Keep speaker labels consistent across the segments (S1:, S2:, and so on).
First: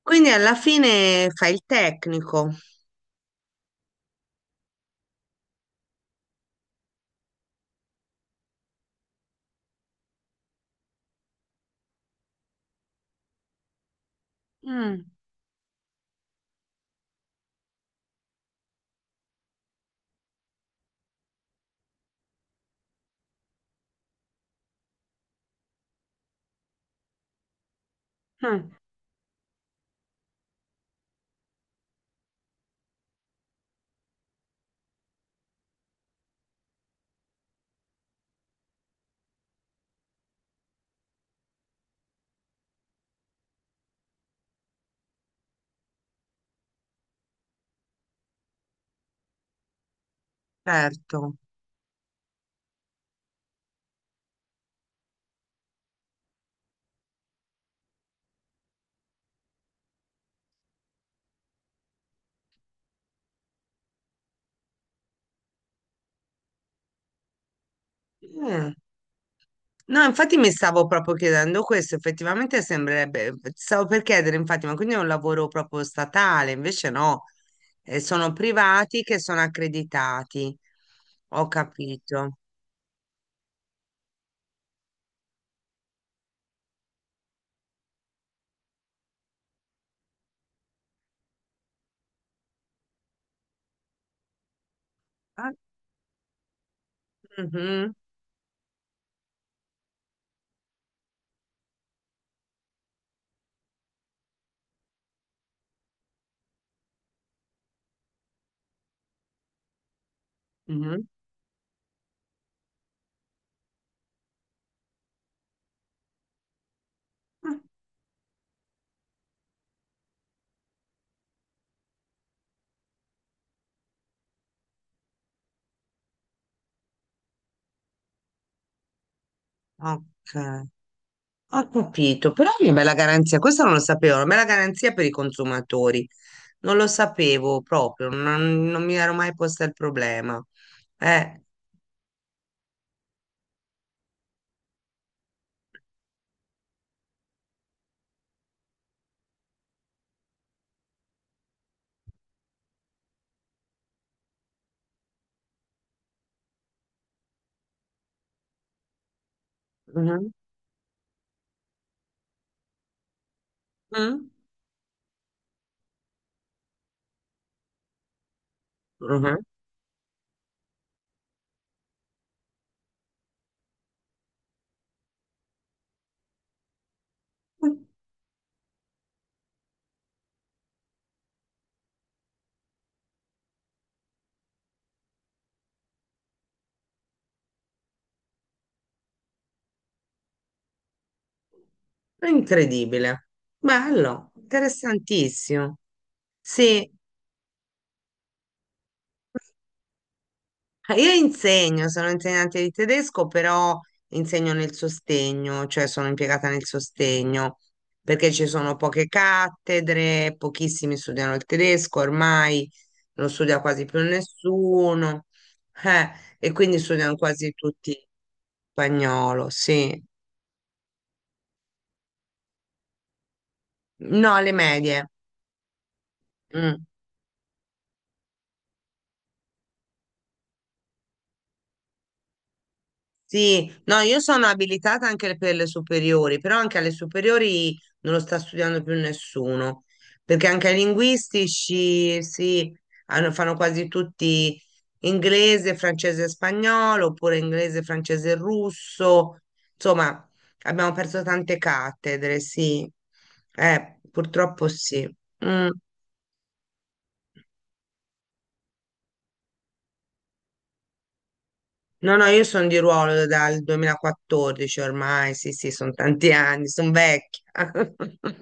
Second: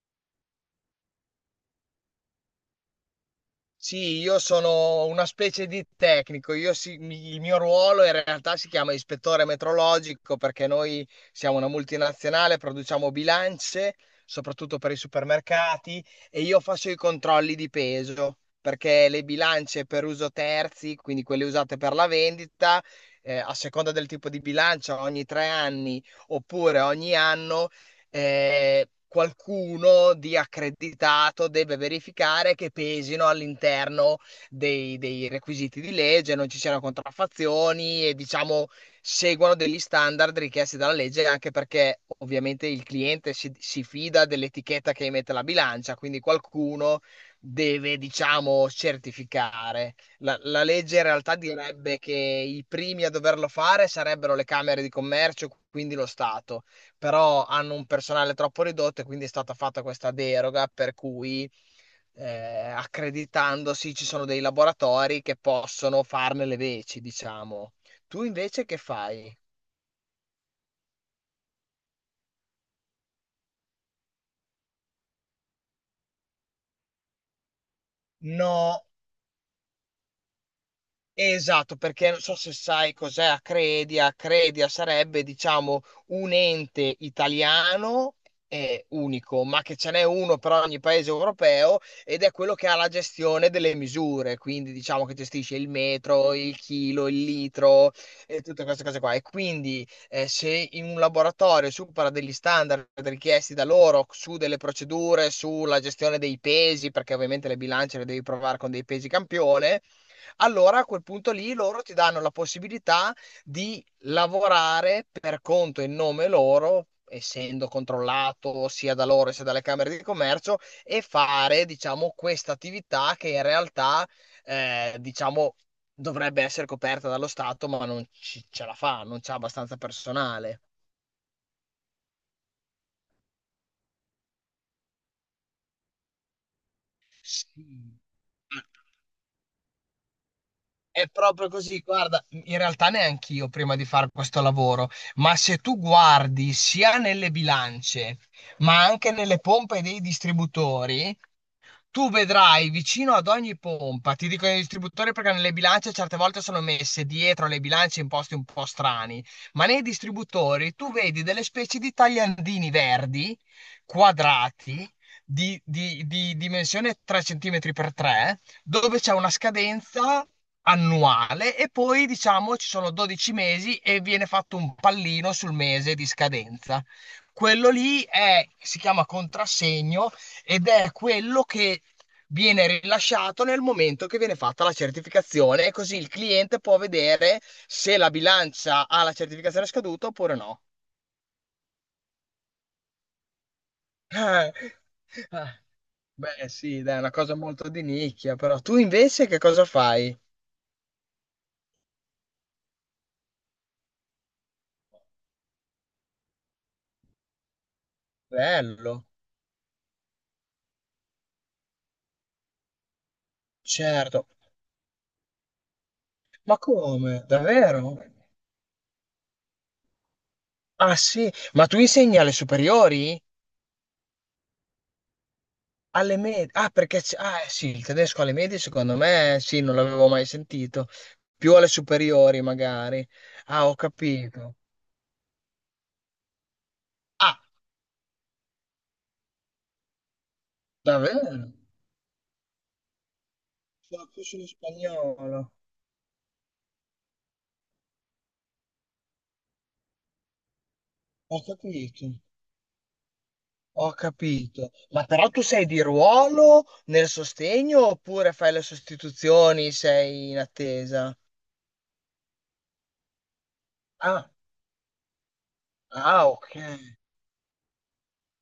S1: Quindi alla fine fai il tecnico.
S2: Sì, io sono una specie di tecnico, il mio ruolo in realtà si chiama ispettore metrologico perché noi siamo una multinazionale, produciamo bilance, soprattutto per i
S1: Mm,
S2: supermercati, e io faccio i controlli di peso perché le bilance per uso terzi, quindi quelle usate per la vendita, a seconda del tipo di bilancia, ogni 3 anni oppure ogni anno.
S1: mm.
S2: Qualcuno di accreditato deve verificare che pesino all'interno dei requisiti di legge, non ci siano contraffazioni e diciamo seguano degli standard richiesti dalla legge, anche perché ovviamente il cliente si fida dell'etichetta che emette la bilancia, quindi qualcuno deve, diciamo, certificare. La legge in
S1: Certo.
S2: realtà direbbe che i primi a doverlo fare sarebbero le camere di commercio, quindi lo Stato, però hanno un personale troppo ridotto e quindi è stata fatta questa deroga per cui eh, accreditandosi ci sono dei laboratori che possono farne le veci, diciamo. Tu invece
S1: Eh.
S2: che fai?
S1: No, infatti mi stavo proprio chiedendo questo, effettivamente sembrerebbe, stavo per chiedere, infatti, ma quindi è un lavoro proprio statale, invece no. Sono
S2: No.
S1: privati che sono accreditati. Ho
S2: Esatto, perché non so
S1: capito.
S2: se sai cos'è Acredia. Acredia sarebbe, diciamo, un ente italiano unico, ma che ce n'è uno per ogni paese europeo ed è quello che ha la gestione delle misure, quindi diciamo che
S1: Ah,
S2: gestisce il metro, il chilo, il litro
S1: mhm,
S2: e tutte queste cose qua. E quindi se in un laboratorio supera degli standard richiesti da loro su delle procedure, sulla gestione dei pesi, perché ovviamente le bilance le devi provare con dei pesi campione, allora a
S1: mhm.
S2: quel punto lì loro ti danno la possibilità di lavorare per conto e nome loro, essendo controllato sia da loro sia dalle Camere di Commercio, e fare, diciamo, questa attività che in realtà, diciamo, dovrebbe essere coperta dallo Stato, ma non ci- ce la fa, non c'ha abbastanza
S1: Ah,
S2: personale.
S1: ok, ho capito, però è una bella garanzia, questo non lo sapevo, una bella garanzia per i consumatori. Non lo sapevo
S2: Sì.
S1: proprio, non mi ero mai posta il problema.
S2: È
S1: Eh,
S2: proprio così, guarda, in realtà neanche io prima di fare questo lavoro, ma se tu guardi sia nelle bilance, ma anche nelle pompe dei distributori, tu vedrai vicino ad ogni pompa, ti dicono i distributori perché nelle bilance certe volte sono messe dietro le bilance in posti un po' strani, ma nei
S1: mhm,
S2: distributori tu vedi delle specie di tagliandini verdi,
S1: mm,
S2: quadrati, di dimensione 3 cm per 3, dove c'è una
S1: mhm.
S2: scadenza annuale e poi diciamo ci sono 12 mesi e viene fatto un pallino sul mese di scadenza. Si chiama contrassegno ed è quello che viene rilasciato nel momento che viene fatta la certificazione e così il cliente può vedere se la bilancia ha la certificazione scaduta oppure no.
S1: È incredibile. Bello,
S2: Ah,
S1: interessantissimo.
S2: beh, sì,
S1: Sì.
S2: dai, è una cosa molto di nicchia, però tu invece che cosa fai?
S1: Ah, io insegno, sono insegnante di tedesco, però insegno nel sostegno, cioè sono impiegata nel sostegno, perché ci sono
S2: Bello,
S1: poche cattedre, pochissimi studiano il tedesco, ormai non studia quasi più
S2: certo.
S1: nessuno, eh, e
S2: Ma
S1: quindi studiano
S2: come?
S1: quasi tutti
S2: Davvero?
S1: spagnolo, sì.
S2: Ah, sì, ma tu insegni alle superiori?
S1: No, alle medie.
S2: Alle medie? Ah,
S1: Mm.
S2: perché sì, il tedesco alle medie secondo me sì, non l'avevo mai sentito. Più alle superiori magari. Ah,
S1: Sì,
S2: ho
S1: no, io sono
S2: capito.
S1: abilitata anche per le superiori, però anche alle
S2: Ah,
S1: superiori non lo sta studiando più nessuno, perché anche ai
S2: davvero? Sacco.
S1: linguistici sì, fanno quasi
S2: Sono cucino
S1: tutti
S2: spagnolo.
S1: inglese, francese e spagnolo, oppure inglese, francese e russo. Insomma, abbiamo perso
S2: Ho
S1: tante
S2: capito,
S1: cattedre, sì.
S2: ho
S1: Purtroppo
S2: capito. Ma
S1: sì.
S2: però tu sei
S1: Mm.
S2: di ruolo nel sostegno oppure fai le sostituzioni, sei in attesa?
S1: No, no, io sono di ruolo dal
S2: Ah,
S1: 2014 ormai, sì, sì, sono
S2: ah,
S1: tanti
S2: ok.
S1: anni, sono vecchia.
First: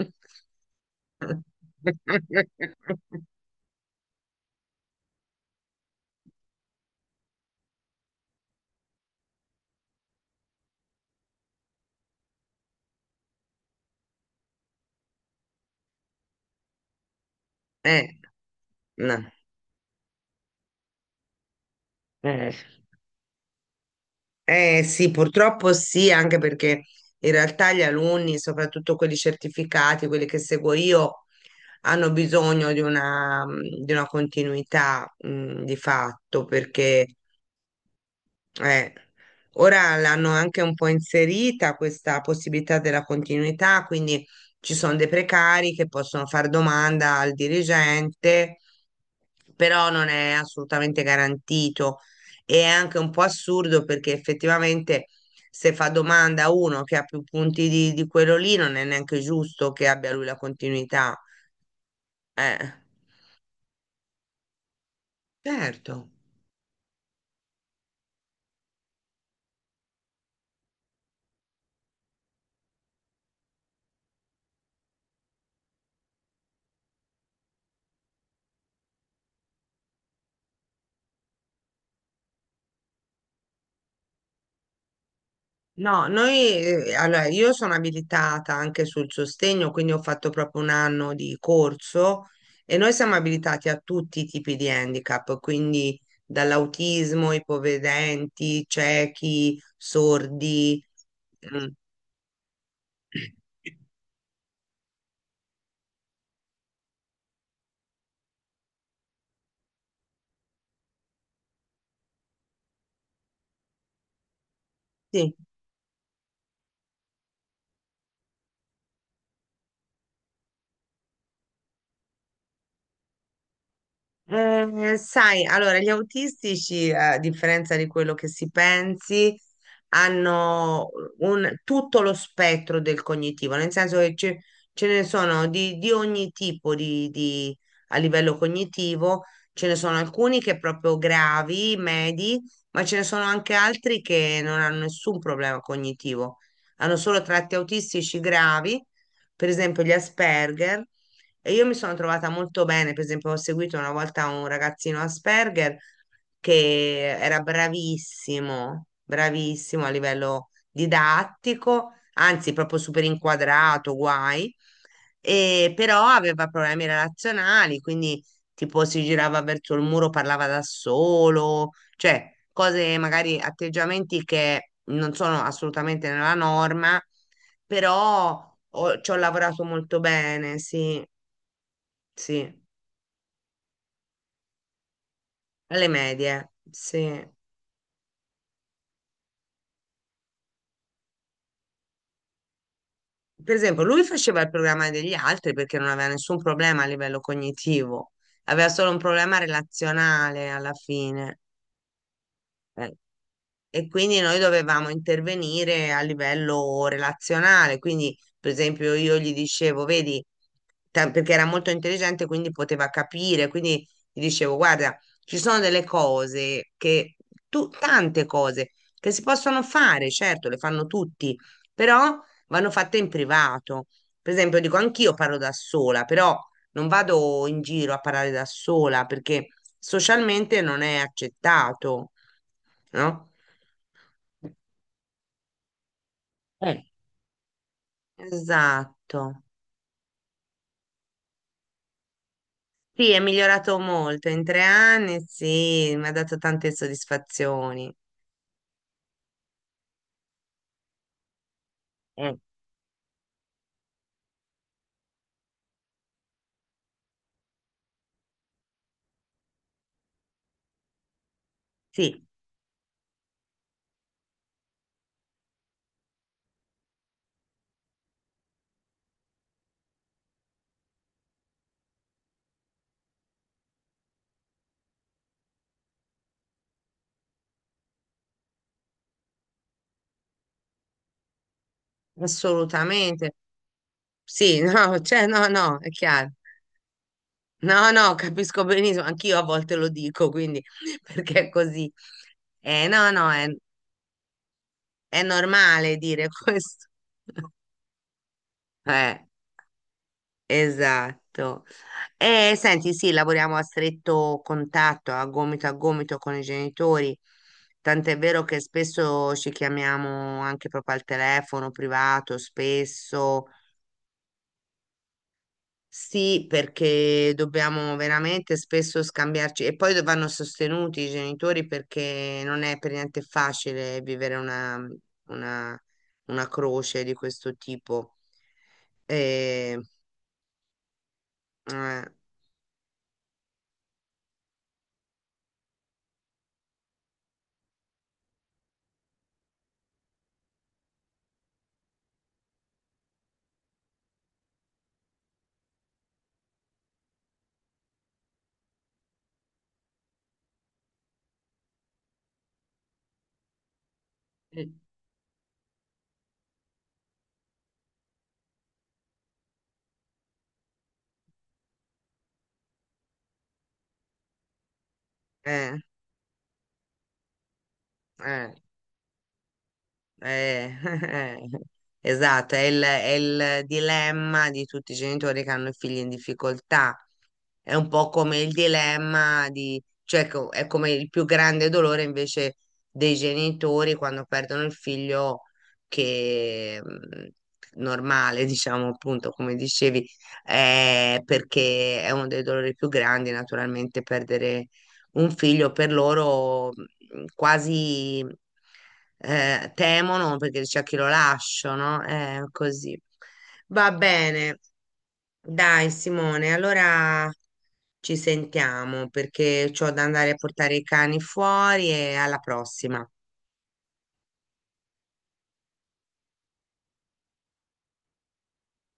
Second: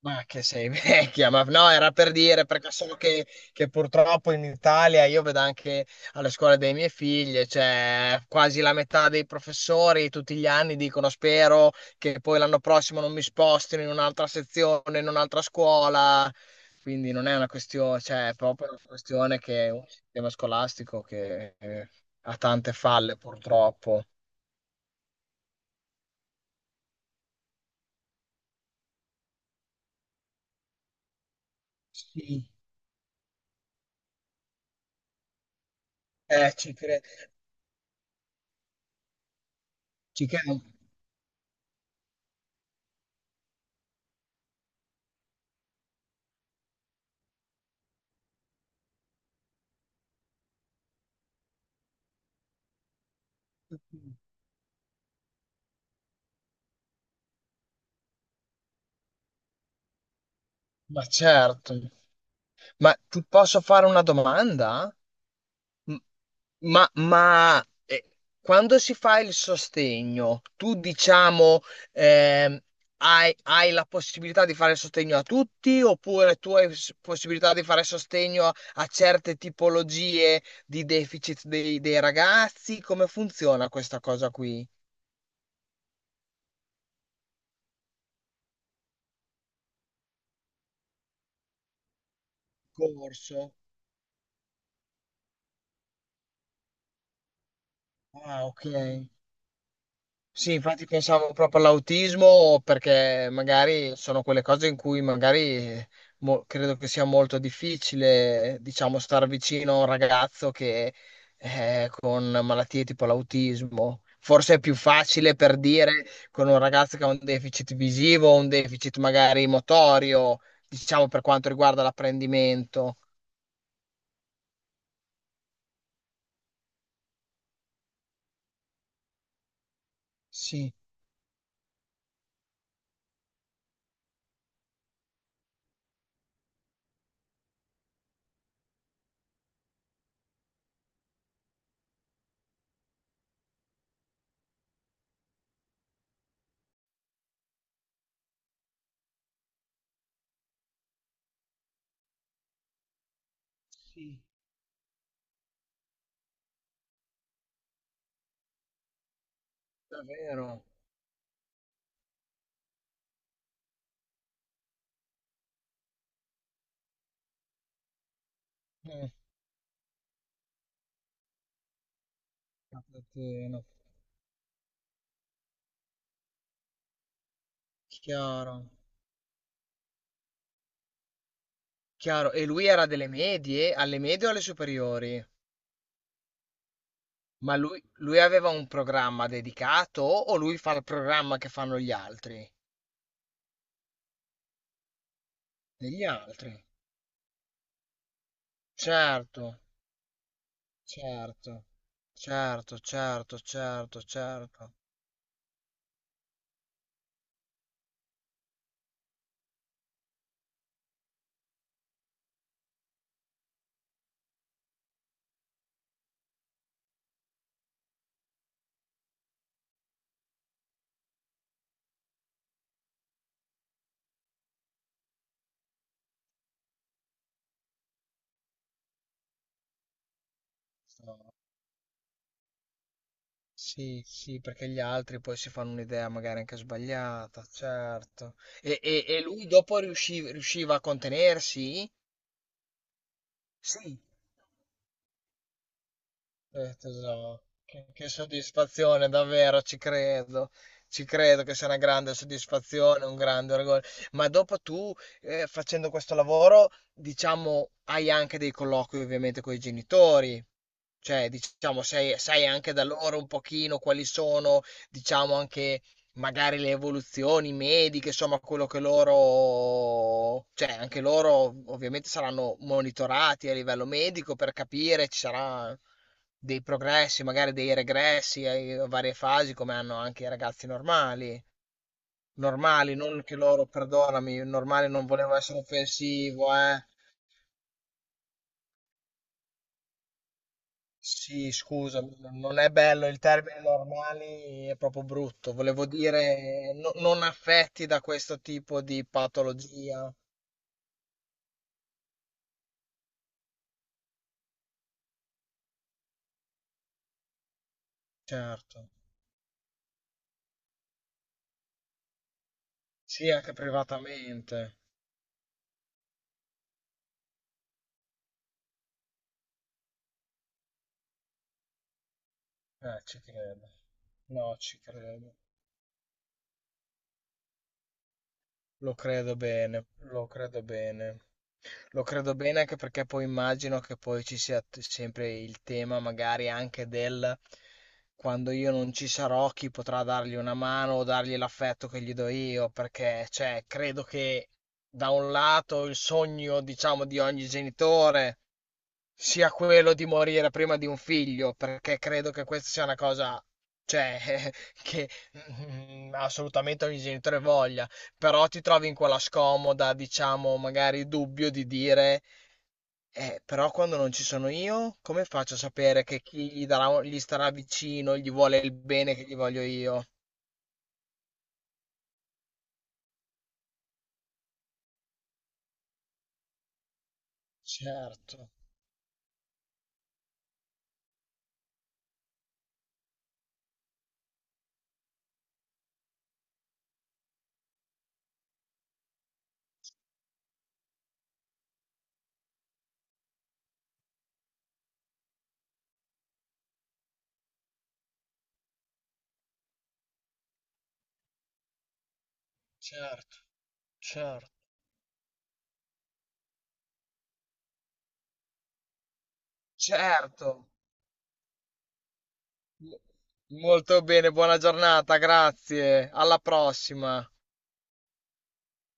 S2: Ma che sei vecchia, ma no, era per dire, perché so che purtroppo in Italia, io vedo anche alle scuole dei miei figli, cioè quasi la metà dei professori tutti gli anni dicono spero che poi l'anno prossimo non mi spostino in un'altra sezione, in un'altra scuola, quindi non è una questione,
S1: Eh,
S2: cioè è proprio una
S1: no.
S2: questione che è un sistema scolastico che ha
S1: Eh.
S2: tante falle purtroppo.
S1: Sì, purtroppo sì, anche perché in realtà gli alunni, soprattutto quelli certificati, quelli che seguo io, hanno
S2: Sì.
S1: bisogno di una continuità, di fatto,
S2: Eh, ci cre-
S1: perché. Eh, Ora
S2: ci
S1: l'hanno anche
S2: credo.
S1: un po' inserita questa possibilità della continuità, quindi ci sono dei precari che possono fare domanda al dirigente, però non è assolutamente garantito. E è anche un po' assurdo perché effettivamente se fa domanda a uno che ha più punti di quello lì, non è neanche giusto che abbia lui la
S2: Ma
S1: continuità.
S2: certo.
S1: Eh,
S2: Ma ti posso fare una domanda?
S1: certo.
S2: M- Ma, ma, eh, Quando si fa il sostegno, tu diciamo ehm, hai la possibilità di fare sostegno a tutti oppure tu hai possibilità di fare sostegno a certe tipologie di deficit dei ragazzi? Come funziona questa cosa qui?
S1: No, noi, allora, io sono abilitata anche sul sostegno, quindi ho fatto proprio un anno di corso e noi siamo
S2: Corso.
S1: abilitati a tutti i tipi di handicap, quindi dall'autismo,
S2: Ah, ok.
S1: ipovedenti, ciechi,
S2: Sì,
S1: sordi.
S2: infatti pensavo proprio
S1: Mm.
S2: all'autismo perché magari sono quelle cose in cui magari credo che sia molto difficile, diciamo, star vicino a un ragazzo che è con malattie tipo l'autismo. Forse è più facile
S1: Sì.
S2: per dire con un ragazzo che ha un deficit visivo, un deficit magari motorio, diciamo per quanto riguarda l'apprendimento.
S1: Sai, allora, gli autistici, a differenza di quello che si pensi,
S2: Sì,
S1: hanno tutto lo spettro del cognitivo, nel senso che ce ne sono di ogni tipo a livello cognitivo, ce ne sono alcuni che proprio gravi, medi, ma ce ne sono anche altri che non hanno nessun problema cognitivo, hanno solo tratti autistici gravi, per esempio gli Asperger e io mi sono trovata molto bene, per esempio, ho seguito una
S2: sì,
S1: volta un ragazzino Asperger che era bravissimo, bravissimo a livello
S2: davvero.
S1: didattico, anzi proprio super inquadrato, guai, e però aveva problemi relazionali, quindi tipo si
S2: Eh,
S1: girava verso il muro, parlava da solo, cioè cose, magari
S2: infatti, no.
S1: atteggiamenti che non sono assolutamente nella norma, però
S2: Chiaro.
S1: ci ho lavorato molto bene, sì,
S2: Chiaro, e
S1: sì.
S2: lui era delle medie? Alle medie o alle superiori?
S1: Alle medie, sì.
S2: Ma lui aveva un programma dedicato o lui fa il programma che fanno gli altri?
S1: Per esempio, lui faceva il programma degli altri perché non
S2: Degli
S1: aveva nessun
S2: altri.
S1: problema a livello cognitivo, aveva solo un problema
S2: Certo,
S1: relazionale alla fine.
S2: certo, certo,
S1: Eh,
S2: certo,
S1: E
S2: certo,
S1: quindi noi
S2: certo.
S1: dovevamo intervenire a livello relazionale, quindi per esempio io gli dicevo, vedi, perché era molto intelligente, quindi poteva capire, quindi gli dicevo, guarda, ci sono delle cose tante cose che si possono fare, certo, le fanno tutti, però vanno fatte in privato. Per esempio, dico, anch'io parlo da sola, però non vado in giro a parlare da sola perché socialmente non è
S2: No.
S1: accettato, no?
S2: Sì, sì, perché gli altri poi si fanno un'idea magari anche
S1: Eh,
S2: sbagliata, certo. E, e-
S1: esatto.
S2: e lui dopo riusciva a contenersi?
S1: Sì, è migliorato
S2: Sì.
S1: molto. In tre anni, sì, mi ha dato tante
S2: Tesoro, che,
S1: soddisfazioni.
S2: che soddisfazione, davvero, ci credo. Ci credo che sia una grande
S1: Eh.
S2: soddisfazione, un grande orgoglio. Ma dopo tu, facendo questo lavoro, diciamo, hai anche dei colloqui ovviamente con i genitori. Cioè, diciamo, sai
S1: Sì,
S2: sai anche da loro un pochino quali sono, diciamo, anche magari le evoluzioni mediche, insomma, quello che loro, cioè, anche loro ovviamente saranno monitorati a livello medico per capire, ci saranno dei progressi, magari dei regressi a varie fasi, come hanno anche i ragazzi normali. Normali, non
S1: assolutamente.
S2: che loro, perdonami,
S1: Sì,
S2: normale
S1: no,
S2: non
S1: cioè,
S2: volevo
S1: no,
S2: essere
S1: no, è chiaro.
S2: offensivo, eh.
S1: No, no, capisco benissimo, anch'io a volte lo dico, quindi perché è
S2: Sì,
S1: così.
S2: scusa, non è bello
S1: No,
S2: il
S1: no, è,
S2: termine normali, è proprio
S1: è
S2: brutto. Volevo
S1: normale dire
S2: dire
S1: questo.
S2: non affetti da questo tipo di
S1: Eh.
S2: patologia.
S1: Esatto. E senti, sì, lavoriamo a stretto contatto, a gomito con i genitori, tant'è vero che
S2: Certo.
S1: spesso ci chiamiamo anche proprio al telefono privato,
S2: Sì,
S1: spesso
S2: anche privatamente.
S1: sì, perché dobbiamo veramente spesso scambiarci e poi vanno sostenuti i genitori perché non è per
S2: Ci
S1: niente
S2: credo.
S1: facile vivere
S2: No, ci credo.
S1: una, una croce di questo tipo.
S2: Lo credo
S1: E,
S2: bene, lo credo bene. Lo
S1: eh,
S2: credo bene anche perché poi immagino che poi ci sia sempre il tema magari anche del quando io non ci sarò, chi potrà dargli una mano o dargli l'affetto che gli do io, perché cioè, credo che da un lato il sogno, diciamo, di ogni genitore sia quello di morire prima di un figlio, perché credo che questa sia una cosa, cioè, che assolutamente ogni genitore voglia, però ti trovi in quella scomoda, diciamo, magari dubbio di dire, però quando non ci sono io, come faccio a
S1: eh,
S2: sapere che chi gli starà vicino, gli
S1: eh.
S2: vuole il bene che gli voglio io?
S1: Eh, esatto, è il dilemma di tutti i genitori che hanno figli in difficoltà, è un po' come
S2: Certo,
S1: il dilemma cioè è come il più grande dolore invece dei genitori quando perdono il figlio che normale, diciamo appunto, come dicevi, perché è uno dei dolori più grandi, naturalmente, perdere un figlio per loro quasi temono perché c'è chi lo lascia, no? È così.
S2: certo,
S1: Va
S2: certo,
S1: bene, dai Simone, allora ci sentiamo perché ho da andare a
S2: certo.
S1: portare i cani fuori e alla prossima.
S2: Molto bene, buona giornata, grazie. Alla prossima.